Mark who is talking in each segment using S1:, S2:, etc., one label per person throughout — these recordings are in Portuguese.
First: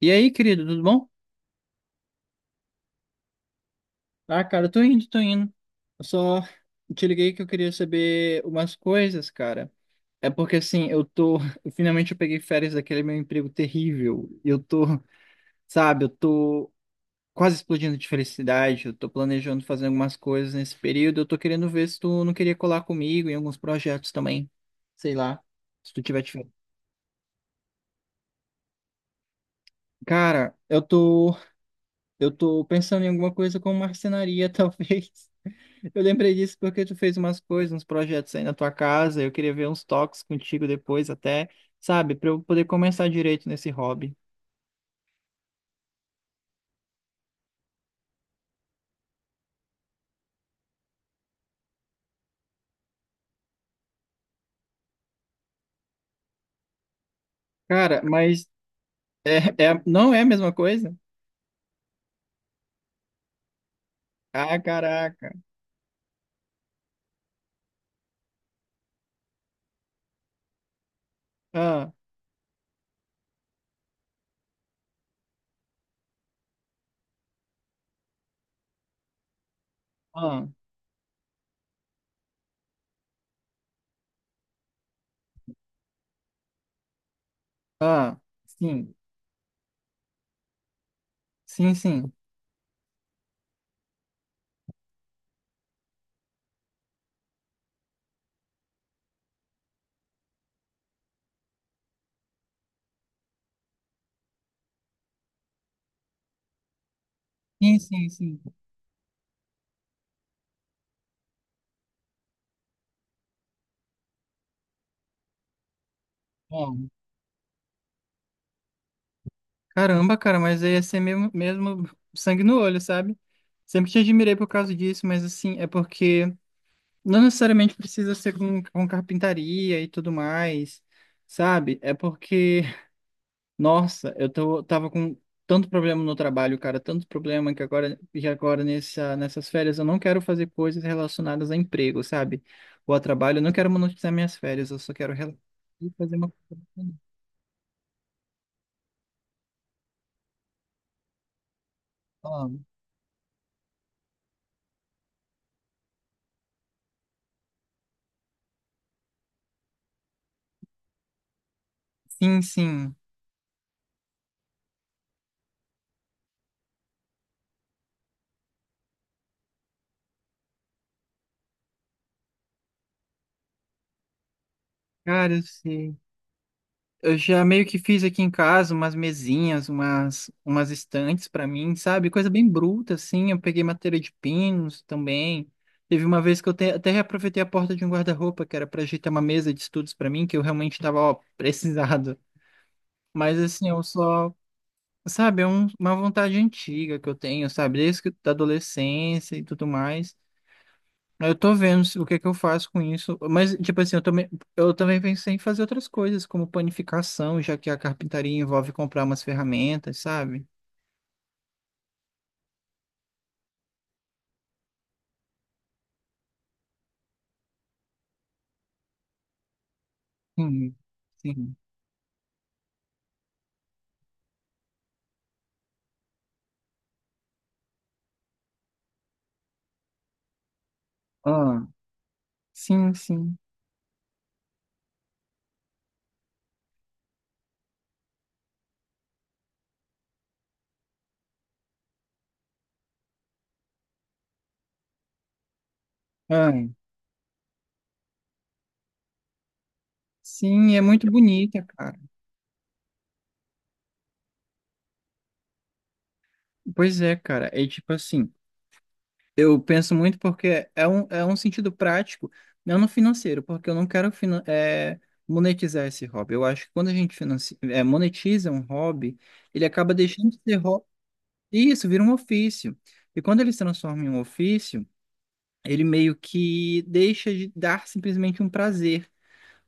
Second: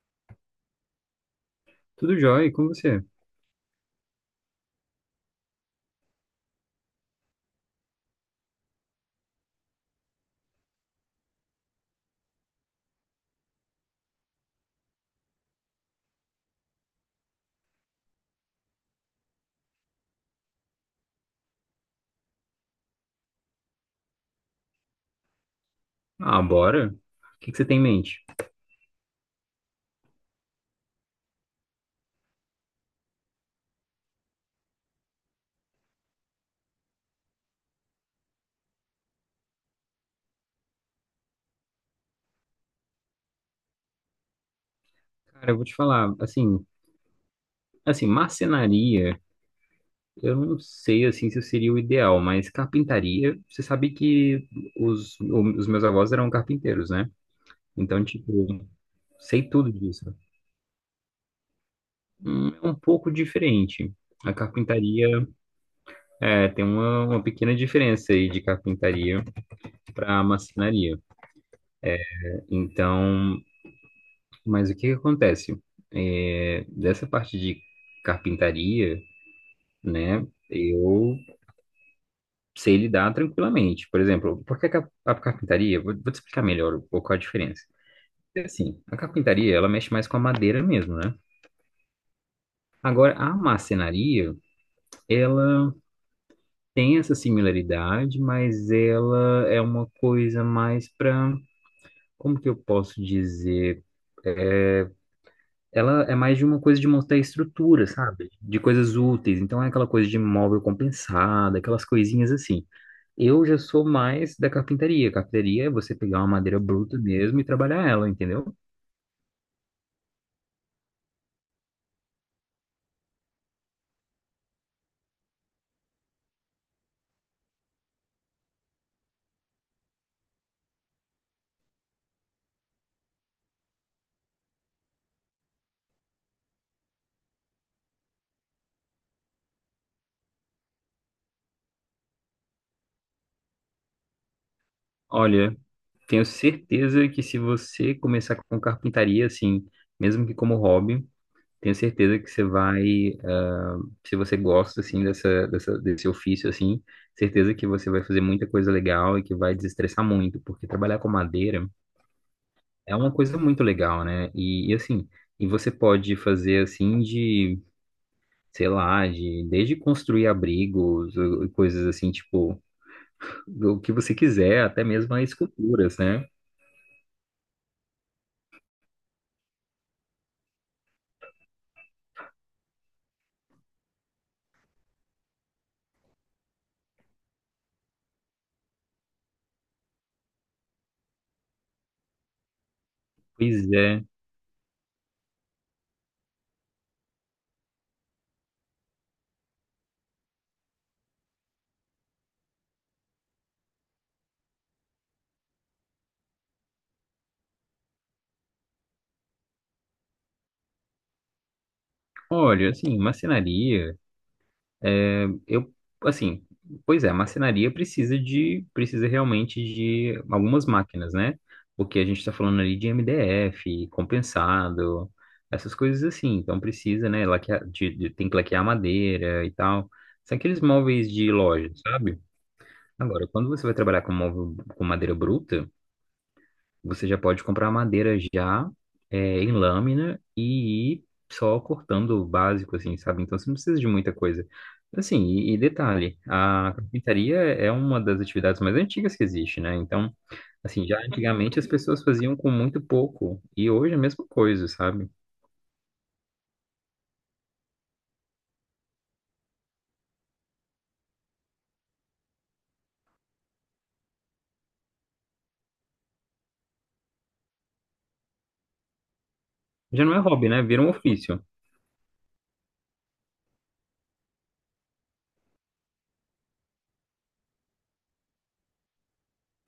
S1: E aí, querido, tudo bom?
S2: Tudo jóia, e com você?
S1: Ah, cara, eu tô indo, tô indo. Eu só te liguei que eu queria saber umas coisas, cara. É porque assim, eu tô. Finalmente eu peguei férias daquele meu emprego terrível. E eu tô, sabe, eu tô quase explodindo de felicidade. Eu tô planejando fazer algumas coisas nesse período. Eu tô querendo ver se tu não queria colar comigo em alguns projetos também. Sei lá, se tu tiver. De
S2: Ah, bora. O que que você tem em mente?
S1: Cara, Eu tô pensando em alguma coisa com marcenaria, talvez. Eu lembrei disso porque tu fez umas coisas, uns projetos aí na tua casa. Eu queria ver uns toques contigo depois, até, sabe, para eu poder começar direito nesse hobby.
S2: Cara, eu vou te falar, assim, marcenaria, eu não sei, assim, se seria o ideal, mas carpintaria, você sabe que os meus avós eram carpinteiros, né?
S1: Cara,
S2: Então,
S1: mas
S2: tipo, sei
S1: é,
S2: tudo
S1: não
S2: disso.
S1: é a mesma coisa?
S2: É um pouco diferente. A
S1: Ah,
S2: carpintaria
S1: caraca.
S2: é, tem uma pequena diferença aí de carpintaria para marcenaria.
S1: Ah,
S2: Então, mas o que que acontece? É, dessa parte de carpintaria, né?
S1: ah,
S2: Eu sei lidar tranquilamente. Por exemplo, por que que a carpintaria? Vou te explicar melhor um pouco a diferença.
S1: ah.
S2: É assim,
S1: Sim,
S2: a carpintaria, ela mexe mais com a madeira mesmo, né?
S1: sim, sim.
S2: Agora, a marcenaria, ela tem essa similaridade, mas ela é uma coisa mais para, como que eu posso dizer? é, ela é mais de uma coisa de montar
S1: Sim,
S2: estrutura,
S1: sim,
S2: sabe?
S1: sim.
S2: De coisas úteis. Então é aquela coisa de móvel compensado, aquelas coisinhas assim. Eu já sou mais da carpintaria. Carpintaria é você pegar uma madeira
S1: Ah.
S2: bruta mesmo e trabalhar ela, entendeu?
S1: Caramba, cara, mas aí ia ser mesmo, mesmo sangue no olho, sabe? Sempre te admirei por causa disso, mas assim, é porque. Não necessariamente precisa ser com carpintaria e tudo mais, sabe? É porque, nossa, eu tava com tanto problema no trabalho, cara, tanto problema que agora nessas férias eu não quero fazer coisas relacionadas a emprego, sabe? Ou a trabalho, eu não quero monetizar minhas férias, eu só quero
S2: Olha,
S1: e fazer
S2: tenho
S1: uma coisa bacana.
S2: certeza que se você começar com carpintaria, assim, mesmo que como hobby, tenho certeza que
S1: Ah,
S2: ah, se você gosta, assim, desse ofício, assim, certeza que você vai fazer muita coisa legal e que vai desestressar muito, porque trabalhar com madeira
S1: sim, sim.
S2: é uma coisa muito legal, né? Assim, e você pode fazer assim de, sei lá, de desde construir abrigos, ou coisas assim, tipo, o que você quiser, até mesmo as
S1: Cara, eu sei.
S2: esculturas, né?
S1: Eu já meio que fiz aqui em casa umas mesinhas, umas estantes para mim, sabe? Coisa bem bruta, assim. Eu peguei madeira de pinos também. Teve uma vez que eu até reaproveitei a porta de um guarda-roupa, que era para ajeitar uma mesa de estudos para mim, que eu realmente estava, ó, precisado. Mas,
S2: Pois
S1: assim, eu
S2: é.
S1: só. Sabe? É uma vontade antiga que eu tenho, sabe? Desde da adolescência e tudo mais. Eu tô vendo o que que eu faço com isso. Mas, tipo assim, eu também pensei em fazer outras coisas, como panificação, já que a carpintaria envolve comprar umas ferramentas, sabe?
S2: Olha, assim, marcenaria. É, eu, assim, pois é, a marcenaria precisa de, precisa realmente de algumas
S1: Sim,
S2: máquinas, né?
S1: sim.
S2: Porque a gente está falando ali de MDF, compensado, essas coisas assim. Então precisa, né? Laquear, tem que laquear madeira e tal. São aqueles móveis de
S1: Ah,
S2: loja, sabe?
S1: sim,
S2: Agora,
S1: sim.
S2: quando você vai trabalhar com móvel com madeira bruta, você já pode comprar madeira já em lâmina e ir só cortando o básico, assim, sabe? Então você não precisa de muita coisa. Assim, e detalhe,
S1: Ah,
S2: a carpintaria é uma das atividades mais antigas que existe, né? Então,
S1: sim, é
S2: assim, já
S1: muito
S2: antigamente
S1: bonita,
S2: as
S1: cara.
S2: pessoas faziam com muito pouco e hoje é a mesma coisa, sabe?
S1: Pois é, cara. É tipo assim, eu penso muito porque é um sentido prático, não no financeiro, porque eu não quero monetizar esse hobby. Eu acho que quando a gente financia, é, monetiza um hobby, ele acaba
S2: Já não é
S1: deixando de
S2: hobby,
S1: ser
S2: né? Vira
S1: hobby.
S2: um ofício.
S1: Isso, vira um ofício. E quando ele se transforma em um ofício, ele meio que deixa de dar simplesmente um prazer,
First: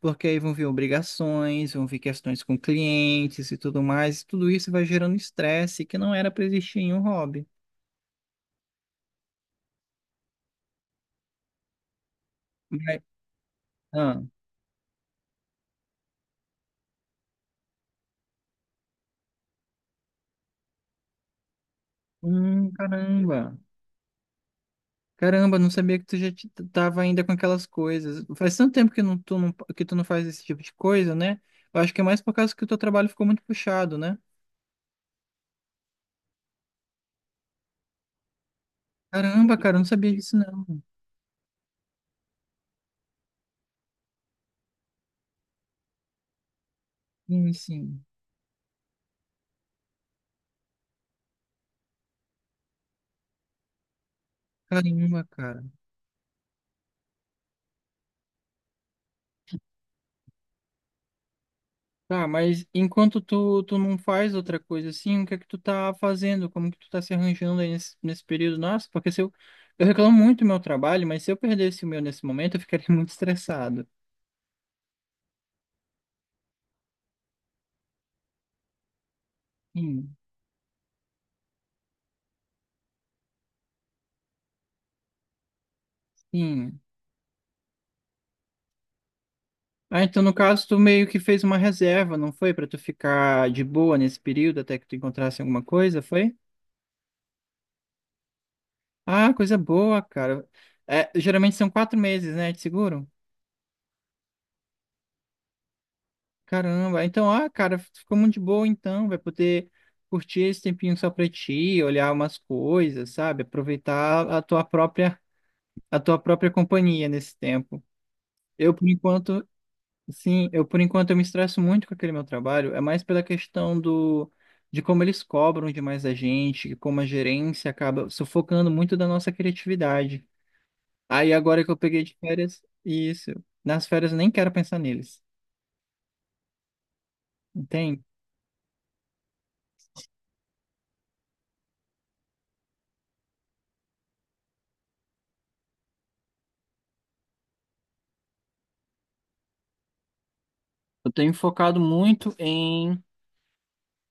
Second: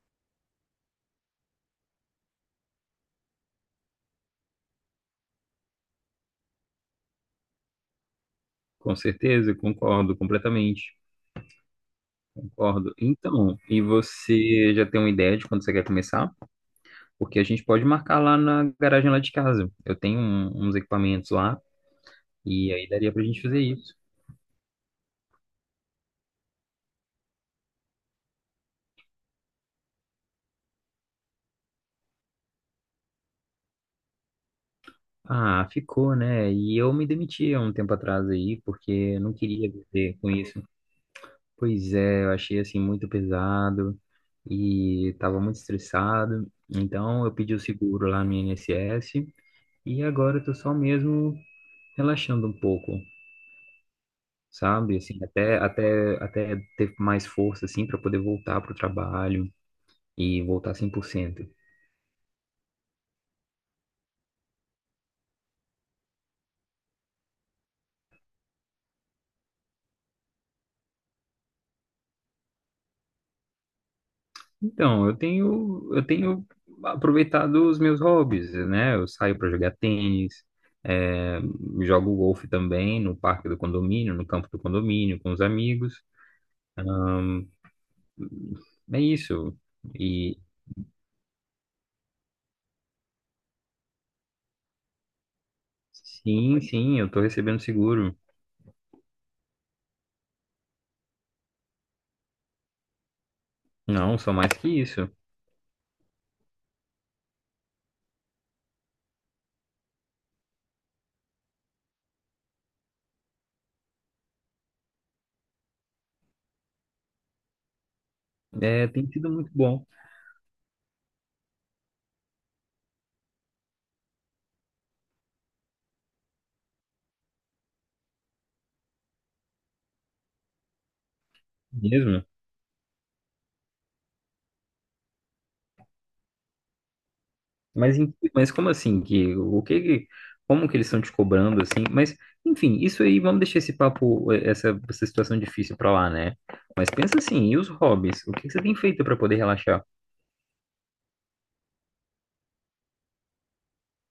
S1: porque aí vão vir obrigações, vão vir questões com clientes e tudo mais, e tudo isso vai gerando estresse que não era para existir em um hobby.
S2: Com certeza, concordo.
S1: Mas,
S2: Então, e
S1: ah,
S2: você já tem uma ideia de quando você quer começar? Porque a gente pode marcar lá na garagem lá de casa. Eu tenho uns equipamentos lá e aí daria pra gente
S1: caramba.
S2: fazer isso.
S1: Caramba, não sabia que tu já tava ainda com aquelas coisas. Faz tanto tempo que tu não faz esse tipo de coisa, né? Eu acho que é mais por causa que o teu trabalho ficou muito puxado, né?
S2: Ah, ficou, né? E eu me demiti há um tempo atrás aí, porque não
S1: Caramba,
S2: queria
S1: cara, eu não sabia
S2: viver com
S1: disso
S2: isso.
S1: não.
S2: Pois é, eu achei assim muito pesado e tava muito estressado. Então eu
S1: Sim,
S2: pedi o
S1: sim.
S2: seguro lá no INSS e agora eu tô só mesmo relaxando um pouco, sabe? Assim,
S1: Caramba,
S2: até
S1: cara.
S2: até até ter mais força assim para poder voltar pro trabalho e voltar 100%.
S1: Tá, mas enquanto tu não faz outra coisa assim, o que é que tu tá fazendo? Como que tu tá se arranjando aí nesse período? Nossa, porque se eu reclamo muito do meu trabalho, mas se eu perdesse o meu nesse momento, eu ficaria muito estressado.
S2: Então, eu tenho aproveitado os meus hobbies, né? Eu saio para jogar
S1: Sim,
S2: tênis, é, jogo golfe também no parque do condomínio, no campo do condomínio, com os amigos.
S1: sim.
S2: É isso.
S1: Ah, então no
S2: E
S1: caso tu meio que fez uma reserva, não foi? Pra tu ficar de boa nesse período até que tu encontrasse alguma coisa, foi?
S2: sim, sim, eu estou recebendo seguro.
S1: Ah, coisa boa, cara. É, geralmente são 4 meses, né, de seguro?
S2: Não, só mais que isso.
S1: Caramba, então, cara, ficou muito de boa então, vai poder curtir esse tempinho só pra ti, olhar umas coisas, sabe? Aproveitar a tua própria companhia nesse tempo. Eu, por
S2: É, tem sido
S1: enquanto,
S2: muito bom
S1: sim, eu, por enquanto, eu me estresso muito com aquele meu trabalho, é mais pela questão do, de como eles cobram demais a gente, como a gerência acaba sufocando muito da nossa criatividade. Aí, agora que eu peguei de
S2: mesmo.
S1: férias, isso, nas férias eu nem quero pensar neles,
S2: Mas,
S1: entende?
S2: mas como assim que como que eles estão te cobrando assim? Mas enfim, isso aí vamos deixar esse papo essa situação difícil pra lá, né? Mas pensa assim, e os hobbies? O que que você tem feito pra poder relaxar?
S1: Eu tenho focado muito em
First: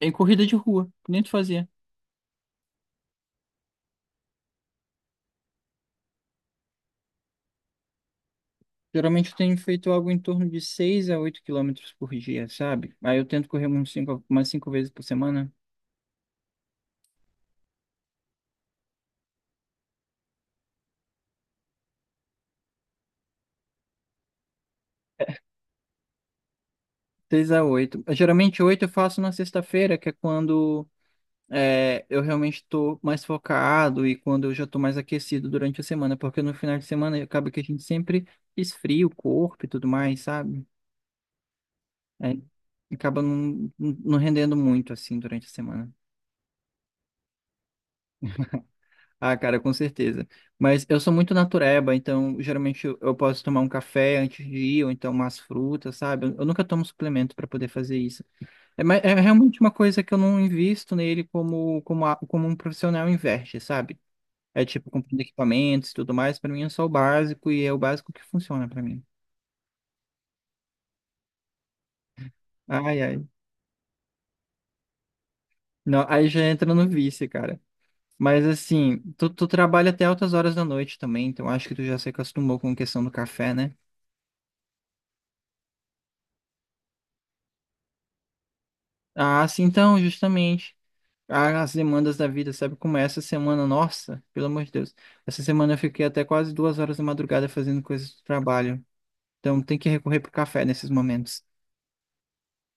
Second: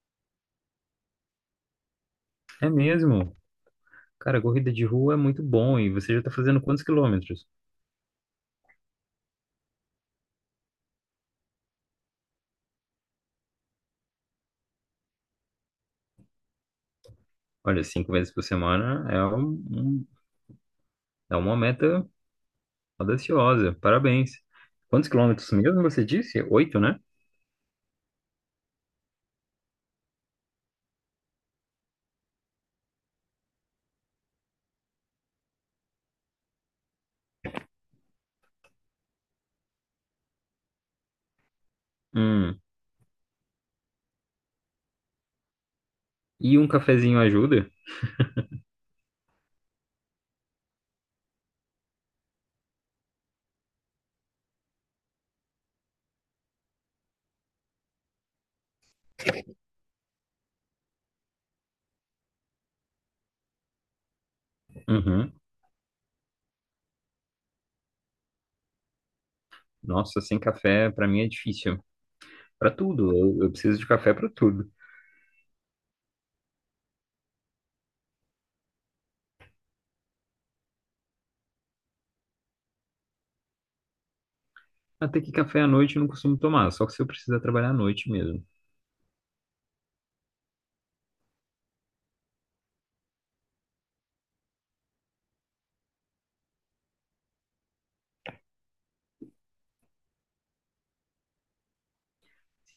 S1: em corrida de rua, que nem tu fazia.
S2: É mesmo? Cara, corrida de rua é muito bom e você já tá fazendo quantos quilômetros?
S1: Geralmente eu tenho feito algo em torno de 6 a 8 quilômetros por dia, sabe? Aí eu tento correr umas cinco vezes por semana.
S2: Olha, 5 vezes por semana é é uma meta audaciosa. Parabéns. Quantos quilômetros mesmo você disse? Oito, né?
S1: 6 a 8. Geralmente 8 eu faço na sexta-feira, que é quando é, eu realmente estou mais focado e quando eu já estou mais aquecido durante a semana, porque no final de semana acaba que a gente sempre esfria o corpo e tudo mais, sabe? Aí
S2: Hum.
S1: acaba não rendendo muito assim durante a semana.
S2: E um cafezinho ajuda?
S1: Ah, cara, com certeza. Mas eu sou muito natureba, então geralmente eu posso tomar um café antes de ir, ou então umas frutas, sabe? Eu nunca tomo suplemento para poder fazer isso. É, é realmente uma coisa que eu não invisto nele como, como, como um profissional investe, sabe? É tipo comprando
S2: Uhum.
S1: equipamentos e tudo mais, para mim é só o básico e é o básico que funciona para mim.
S2: Nossa, sem café pra mim é difícil. Para
S1: Ai,
S2: tudo,
S1: ai.
S2: eu preciso de café para tudo.
S1: Não, aí já entra no vício, cara. Mas assim, tu trabalha até altas horas da noite também, então acho que tu já se acostumou com a questão do café, né?
S2: Até que café à noite eu não costumo tomar, só que se eu precisar trabalhar à noite mesmo.
S1: Ah, sim, então, justamente. Ah, as demandas da vida, sabe? Como é essa semana, nossa, pelo amor de Deus. Essa semana eu fiquei até quase duas horas da madrugada fazendo coisas do trabalho. Então tem que recorrer pro café nesses momentos.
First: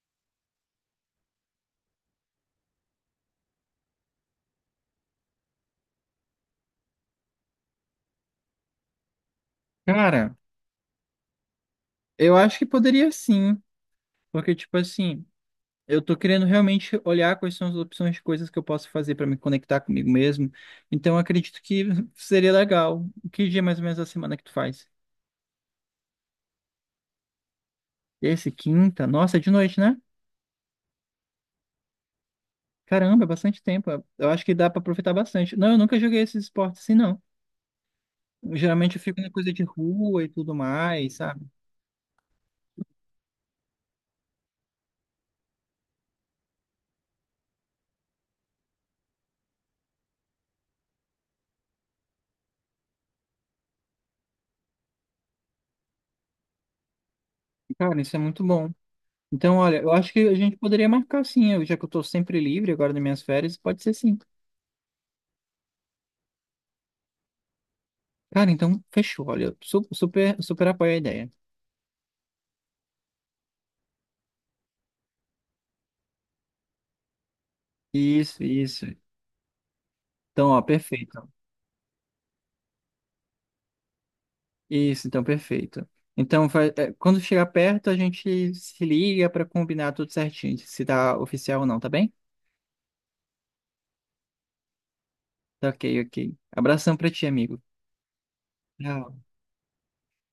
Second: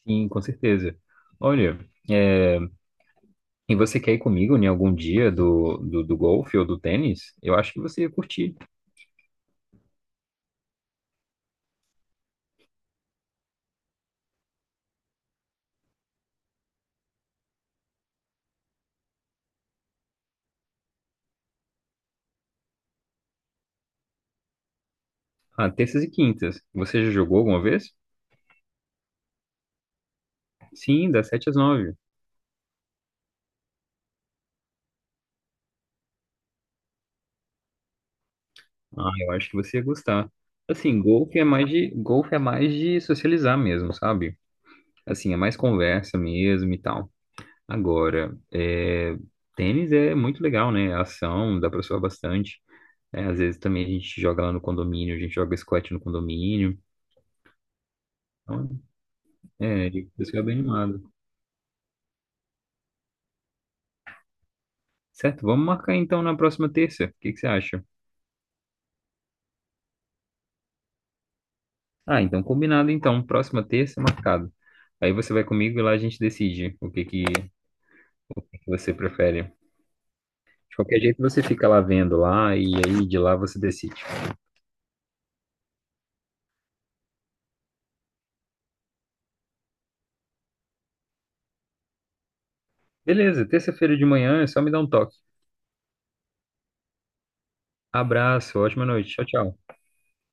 S2: Sim, com certeza. Olha, é, e você quer ir comigo em algum dia do golfe ou do tênis? Eu acho que você ia curtir.
S1: Cara, eu acho que poderia sim, porque tipo assim, eu tô querendo realmente olhar quais são as opções de coisas que eu posso fazer para me conectar comigo mesmo. Então eu acredito que seria legal. Que dia mais ou menos da semana que tu faz?
S2: Ah, terças e quintas. Você já jogou alguma vez?
S1: Esse quinta? Nossa, é de noite, né?
S2: Sim, das 7 às 9.
S1: Caramba, é bastante tempo. Eu acho que dá pra aproveitar bastante. Não, eu nunca joguei esses esportes assim, não. Geralmente eu
S2: Ah,
S1: fico na
S2: eu acho
S1: coisa
S2: que
S1: de
S2: você ia
S1: rua e
S2: gostar.
S1: tudo
S2: Assim,
S1: mais, sabe?
S2: golfe é mais de socializar mesmo, sabe? Assim, é mais conversa mesmo e tal. Agora, é, tênis é muito legal, né? A ação, dá pra suar bastante. É, às vezes também a gente joga lá no condomínio, a gente joga squat no condomínio.
S1: Cara, isso é muito bom.
S2: Então,
S1: Então, olha,
S2: é,
S1: eu
S2: a
S1: acho
S2: gente
S1: que a
S2: fica bem
S1: gente poderia
S2: animado.
S1: marcar sim, já que eu tô sempre livre agora nas minhas férias, pode ser sim.
S2: Certo, vamos marcar então na próxima terça. O que que você acha?
S1: Cara, então, fechou, olha, super, super apoio a ideia.
S2: Ah, então combinado então. Próxima terça, marcado. Aí você vai comigo e lá a gente decide o
S1: Isso,
S2: que que
S1: isso.
S2: você prefere.
S1: Então, ó,
S2: De qualquer jeito
S1: perfeito.
S2: você fica lá vendo lá e aí de lá você decide.
S1: Isso, então, perfeito. Então, quando chegar perto, a gente se liga pra combinar tudo certinho, se tá oficial ou não, tá bem?
S2: Beleza, terça-feira de manhã é só me dar um toque.
S1: Tá ok, ok. Abração pra ti, amigo.
S2: Abraço, ótima noite.
S1: Tchau.
S2: Tchau, tchau.